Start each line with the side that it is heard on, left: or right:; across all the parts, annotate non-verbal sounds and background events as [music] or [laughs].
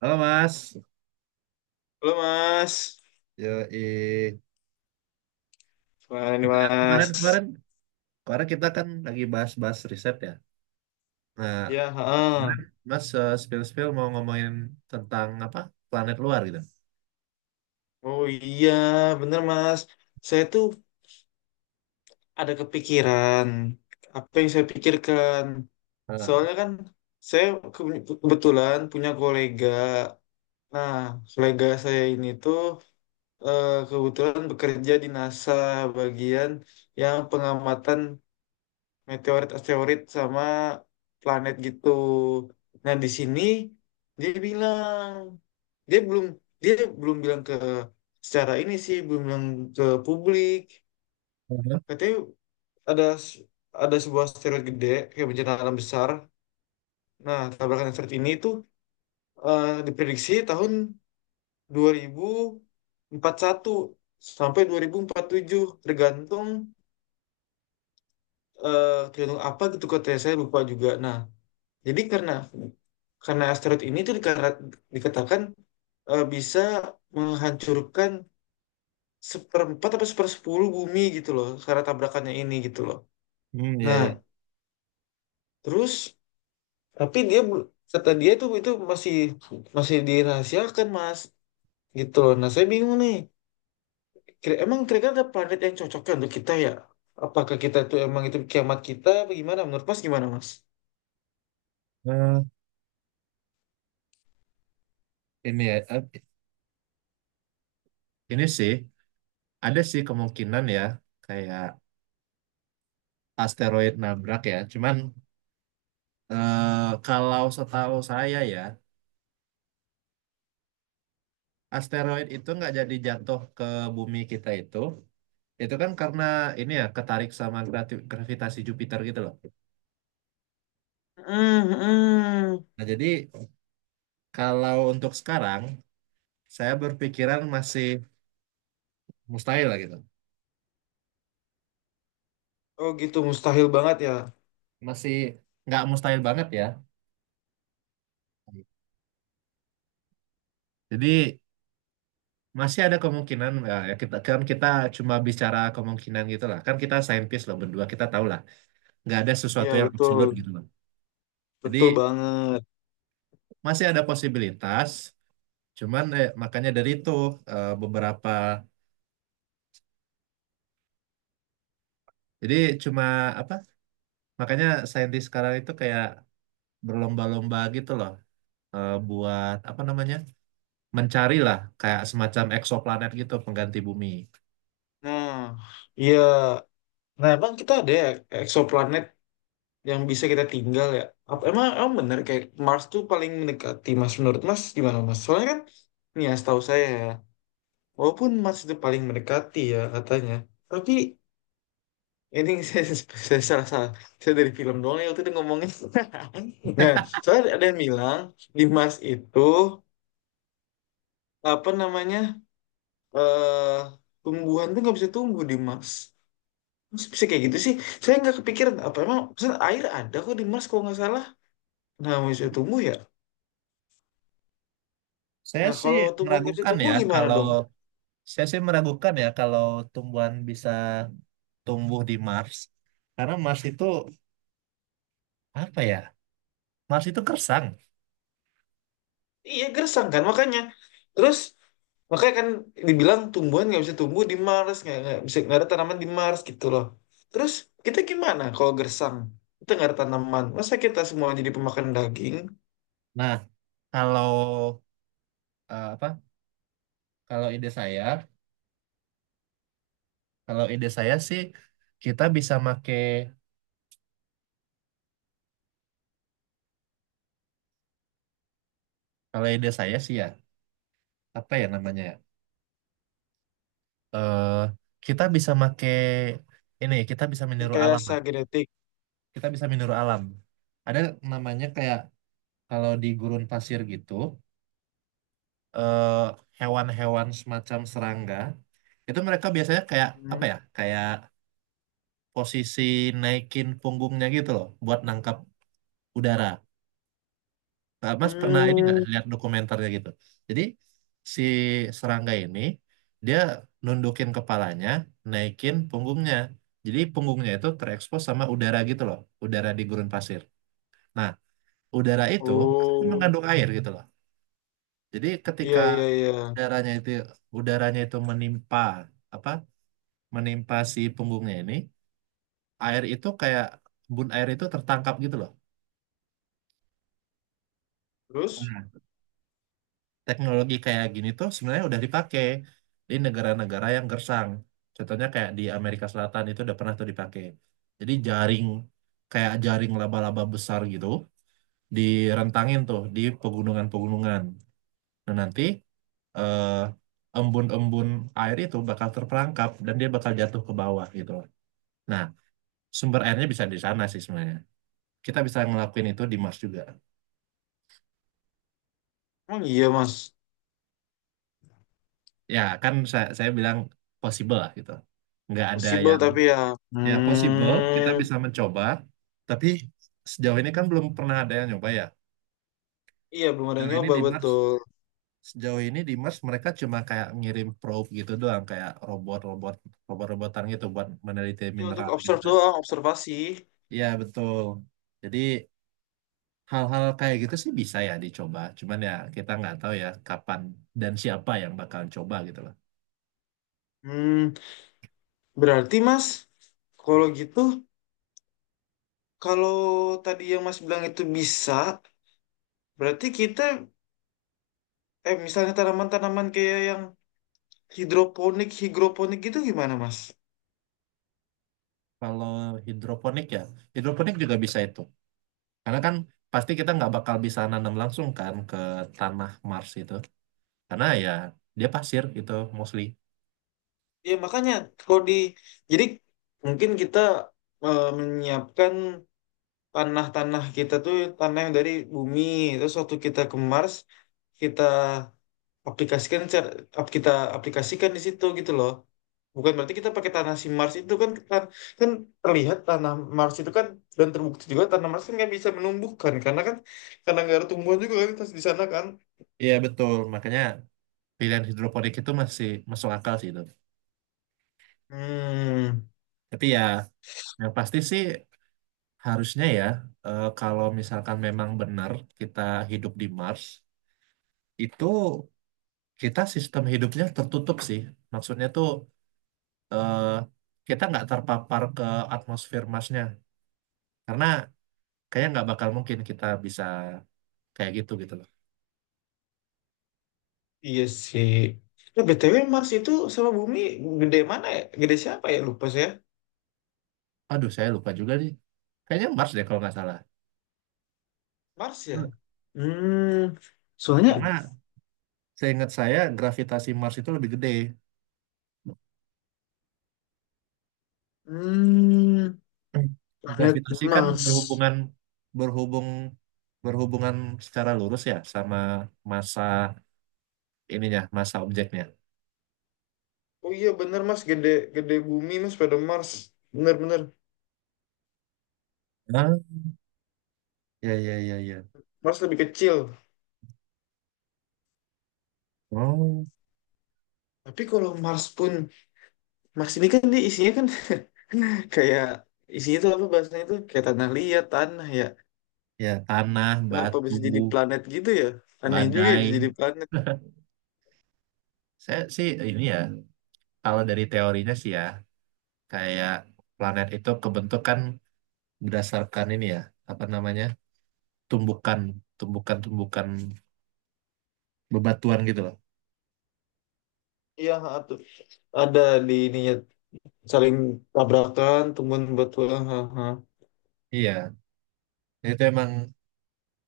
right: Halo Mas,
left: Halo Mas,
right: yoi.
left: gimana nih Mas?
right: Kemarin kemarin kemarin kita kan lagi bahas-bahas riset ya. Nah,
left: Ya, heeh.
right: kemarin Mas spill-spill mau ngomongin tentang apa planet luar gitu.
left: Oh iya, bener Mas. Saya tuh ada kepikiran. Apa yang saya pikirkan?
right: Heeh.
left: Soalnya kan saya kebetulan punya kolega. Nah, kolega saya ini tuh kebetulan bekerja di NASA bagian yang pengamatan meteorit asteroid sama planet gitu. Nah, di sini dia bilang dia belum dia belum bilang ke, secara ini sih belum bilang ke publik.
right: Heeh.
left: Katanya ada s- ada sebuah asteroid gede kayak bencana alam besar. Nah, tabrakan asteroid ini itu diprediksi tahun 2041 sampai 2047 tergantung tergantung apa gitu, katanya saya lupa juga. Nah, jadi karena asteroid ini tuh dikatakan bisa menghancurkan seperempat atau sepersepuluh bumi gitu loh karena tabrakannya ini gitu loh.
right: Hmm, iya,
left: Nah,
right: iya.
left: terus tapi kata dia itu masih masih dirahasiakan Mas gitu loh. Nah, saya bingung nih. Emang kira-kira ada planet yang cocoknya untuk kita ya? Apakah kita tuh emang itu kiamat kita apa gimana? Menurut Mas gimana Mas?
right: Eh, ini ya, eh, ini sih ada sih kemungkinan ya kayak asteroid nabrak ya. Cuman kalau setahu saya ya asteroid itu nggak jadi jatuh ke bumi kita itu. Itu kan karena ini ya ketarik sama gravitasi Jupiter gitu loh.
left: Hmm, hmm.
right: Nah, jadi kalau untuk sekarang saya berpikiran masih mustahil lah gitu.
left: Oh gitu mustahil banget ya.
right: Masih nggak mustahil banget ya. Jadi masih ada kemungkinan ya ya kita kan kita cuma bicara kemungkinan gitu lah. Kan kita saintis loh berdua, kita tahu lah nggak ada sesuatu
left: Iya
right: yang absolut
left: betul.
right: gitu loh.
left: Betul
right: Jadi
left: banget.
right: masih ada posibilitas, cuman makanya dari itu beberapa jadi cuma apa. Makanya saintis sekarang itu kayak berlomba-lomba gitu loh, buat apa namanya mencari lah kayak semacam eksoplanet gitu pengganti bumi.
left: Nah, iya. Nah, emang kita ada ya eksoplanet yang bisa kita tinggal ya? Apa, emang bener kayak Mars tuh paling mendekati Mas, menurut Mas gimana Mas? Soalnya kan, nih ya setahu saya ya, walaupun Mars itu paling mendekati ya katanya, tapi ini [laughs] saya salah salah. Saya dari film doang ya waktu itu ngomongnya. [laughs] Nah, soalnya ada yang bilang di Mars itu apa namanya eh tumbuhan tuh nggak bisa tumbuh di Mars. Masa bisa kayak gitu sih? Saya nggak kepikiran, apa emang maksudnya air ada kok di Mars kalau nggak salah. Nah, nggak bisa tumbuh ya.
right: Saya
left: Nah,
right: sih
left: kalau tumbuhan nggak bisa
right: meragukan
left: tumbuh
right: ya
left: gimana
right: kalau
left: dong?
right: saya sih meragukan ya kalau tumbuhan bisa tumbuh di Mars karena Mars itu apa ya? Mars itu kersang.
left: Iya, gersang kan makanya. Terus makanya kan dibilang tumbuhan nggak bisa tumbuh di Mars, nggak bisa, nggak ada tanaman di Mars gitu loh. Terus kita gimana kalau gersang? Kita nggak ada tanaman. Masa kita semua jadi pemakan daging?
right: Nah, kalau apa? Kalau ide saya, kalau ide saya sih kita bisa make kalau ide saya sih ya apa ya namanya? Ya, eh kita bisa make ini kita bisa meniru alam lah.
left: Rekayasa genetik.
right: Kita bisa meniru alam. Ada namanya kayak kalau di gurun pasir gitu, eh, hewan-hewan semacam serangga itu mereka biasanya kayak apa
left: Hmm.
right: ya? Kayak posisi naikin punggungnya gitu loh buat nangkap udara. Nah, Mas pernah ini nggak
left: Hmm.
right: lihat dokumenternya gitu? Jadi si serangga ini dia nundukin kepalanya, naikin punggungnya. Jadi punggungnya itu terekspos sama udara gitu loh, udara di gurun pasir. Nah, udara itu kan
left: Oh,
right: mengandung air gitu loh. Jadi
left: iya
right: ketika
left: iya iya.
right: udaranya itu udaranya itu menimpa apa? Menimpa si punggungnya ini, air itu kayak embun air itu tertangkap gitu loh.
left: Terus
right: Teknologi kayak gini tuh sebenarnya udah dipakai di negara-negara yang gersang. Contohnya kayak di Amerika Selatan itu udah pernah tuh dipakai. Jadi jaring kayak jaring laba-laba besar gitu direntangin tuh di pegunungan-pegunungan. Nah nanti embun-embun air itu bakal terperangkap dan dia bakal jatuh ke bawah gitu loh. Nah sumber airnya bisa di sana sih sebenarnya. Kita bisa ngelakuin itu di Mars juga.
left: emang iya, Mas.
right: Ya kan saya bilang possible lah gitu. Nggak ada
left: Possible
right: yang.
left: tapi ya
right: Ya, possible. Kita
left: hmm,
right: bisa mencoba. Tapi sejauh ini kan belum pernah ada yang nyoba ya.
left: iya belum ada yang
right: Sejauh ini
left: nyoba
right: di Mars,
left: betul.
right: sejauh ini di Mars mereka cuma kayak ngirim probe gitu doang, kayak robot-robot, robot-robotan gitu buat meneliti
left: Ini untuk
right: mineral gitu
left: observe
right: kan.
left: doang, observasi.
right: Iya, betul. Jadi hal-hal kayak gitu sih bisa ya dicoba. Cuman ya kita nggak tahu ya kapan dan siapa yang bakal coba gitu loh.
left: Hmm, berarti Mas, kalau gitu, kalau tadi yang Mas bilang itu bisa, berarti kita, misalnya tanaman-tanaman kayak yang hidroponik gitu gimana Mas?
right: Kalau hidroponik ya, hidroponik juga bisa itu. Karena kan pasti kita nggak bakal bisa nanam langsung kan ke tanah Mars itu, karena ya dia pasir gitu mostly.
left: Ya makanya kalau di, jadi mungkin kita menyiapkan tanah-tanah kita, tuh tanah yang dari bumi. Terus waktu kita ke Mars, kita kita aplikasikan di situ gitu loh, bukan berarti kita pakai tanah si Mars itu. Kan kan terlihat tanah Mars itu kan, dan terbukti juga tanah Mars kan nggak bisa menumbuhkan, karena kan karena nggak ada tumbuhan juga kan, tas di sana kan.
right: Iya betul, makanya pilihan hidroponik itu masih masuk akal sih itu.
left: Hmm,
right: Tapi ya yang pasti sih harusnya ya, kalau misalkan memang benar kita hidup di Mars itu, kita sistem hidupnya tertutup sih. Maksudnya tuh eh, kita nggak terpapar ke atmosfer Marsnya karena kayaknya nggak bakal mungkin kita bisa kayak gitu gitu loh.
left: iya sih. Nah, BTW Mars itu sama Bumi gede mana ya? Gede siapa ya? Lupa saya.
right: Aduh saya lupa juga nih, kayaknya Mars deh kalau nggak salah,
left: Mars ya? Hmm, soalnya
right: karena seingat saya gravitasi Mars itu lebih gede.
left: Hmm, planet
right: Gravitasi kan
left: Mars.
right: berhubung berhubungan secara lurus ya sama massa ininya, massa objeknya.
left: Oh iya bener Mas, gede gede bumi Mas pada Mars. Bener-bener.
right: Hah? Ya, ya, ya, ya.
left: Mars lebih kecil.
right: Oh,
left: Tapi kalau Mars pun, Mars ini kan dia isinya kan [laughs] kayak, isinya itu apa bahasanya itu, kayak tanah liat, tanah ya.
right: ya tanah,
left: Kenapa
right: batu,
left: bisa jadi planet gitu ya? Aneh juga ya bisa jadi
right: badai.
left: planet.
right: Saya sih ini ya, kalau dari teorinya sih ya, kayak planet itu kebentuk kan berdasarkan ini ya, apa namanya? tumbukan, tumbukan-tumbukan bebatuan gitu loh.
left: Iya, ha, tuh. Ada di ininya saling tabrakan, tumbuhan bertulang. Ha, ha.
right: Iya, itu emang.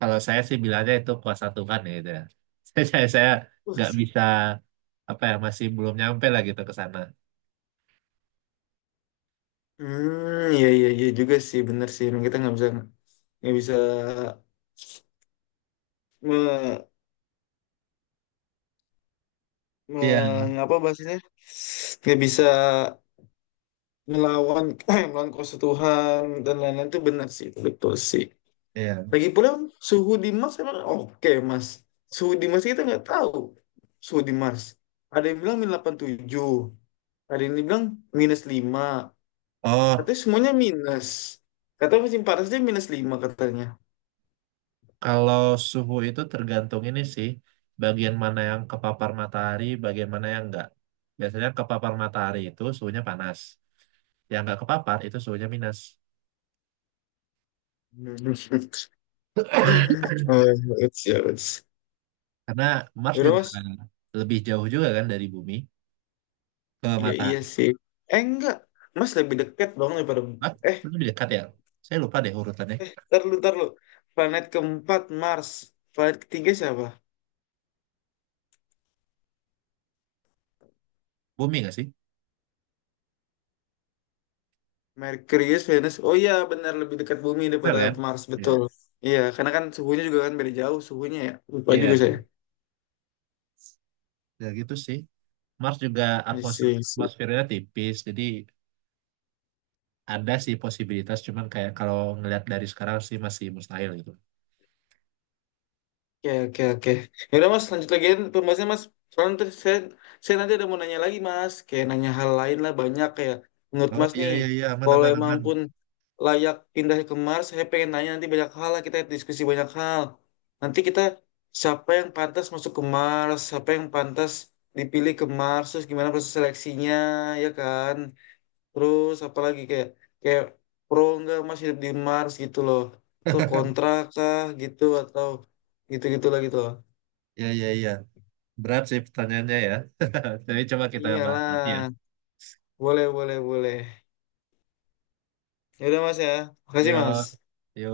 right: Kalau saya sih bilangnya itu kuasa Tuhan ya gitu ya. [laughs] Saya
left: Wah,
right: nggak bisa apa ya, masih belum nyampe lah gitu ke sana.
left: Iya iya iya juga sih, bener sih. Emang kita nggak bisa nggak bisa me,
right: Iya,
left: mengapa bahasanya, nggak bisa melawan [clears throat] melawan kuasa Tuhan [clears throat] dan lain-lain, itu benar sih, betul sih.
right: iya.
left: Lagi pula suhu di Mars emang oke Mas? Suhu di Mars kita nggak tahu. Suhu di Mars ada yang bilang -87. Ada yang bilang -5.
right: Oh,
left: Katanya semuanya minus, katanya musim panasnya -5 katanya.
right: kalau suhu itu tergantung ini sih, bagian mana yang kepapar matahari, bagian mana yang enggak. Biasanya kepapar matahari itu suhunya panas, yang enggak kepapar itu suhunya minus.
left: [laughs] Hmm. Oh, it's.
right: Karena Mars
left: Yaudah,
right: juga
left: Mas.
right: lebih jauh juga kan dari bumi ke
left: Iya iya
right: matahari.
left: sih. Eh enggak, Mas lebih dekat dong daripada,
right: Mars
left: eh
right: lebih dekat ya? Saya lupa deh urutannya.
left: ntar lu ntar lu. Planet keempat Mars, planet ketiga siapa?
right: Bumi nggak sih?
left: Merkurius, Venus. Oh iya benar, lebih dekat bumi
right: Benar
left: daripada
right: kan?
left: Mars
right: Iya.
left: betul. Iya karena kan suhunya juga kan beda jauh suhunya ya. Lupa juga
right: Iya.
left: saya.
right: Ya gitu sih, Mars juga atmosfer
left: Iya.
right: atmosfernya tipis, jadi ada sih posibilitas cuman kayak kalau ngelihat dari sekarang sih masih mustahil gitu.
left: Oke, oke, oke. Ya udah Mas, lanjut lagi pembahasannya Mas. Soalnya nanti saya nanti ada mau nanya lagi Mas, kayak nanya hal lain lah, banyak kayak menurut
right: Oh
left: Mas
right: iya
left: nih,
right: iya iya, aman
left: kalau
right: aman
left: emang
right: aman.
left: pun layak pindah ke Mars, saya pengen nanya nanti banyak hal lah, kita diskusi banyak hal. Nanti kita, siapa yang pantas masuk ke Mars, siapa yang pantas dipilih ke Mars, terus gimana proses seleksinya, ya kan? Terus apalagi kayak kayak pro enggak Mas hidup di Mars gitu loh. Atau kontra
right: [laughs]
left: kah gitu atau gitu-gitu lah gitu loh.
right: Iya iya iya, berat sih pertanyaannya ya. [laughs] Tapi coba kita bahas nanti ya.
left: Iyalah. Boleh, boleh, boleh. Ya udah Mas ya. Makasih
right: Yo.
left: Mas.
right: Yo.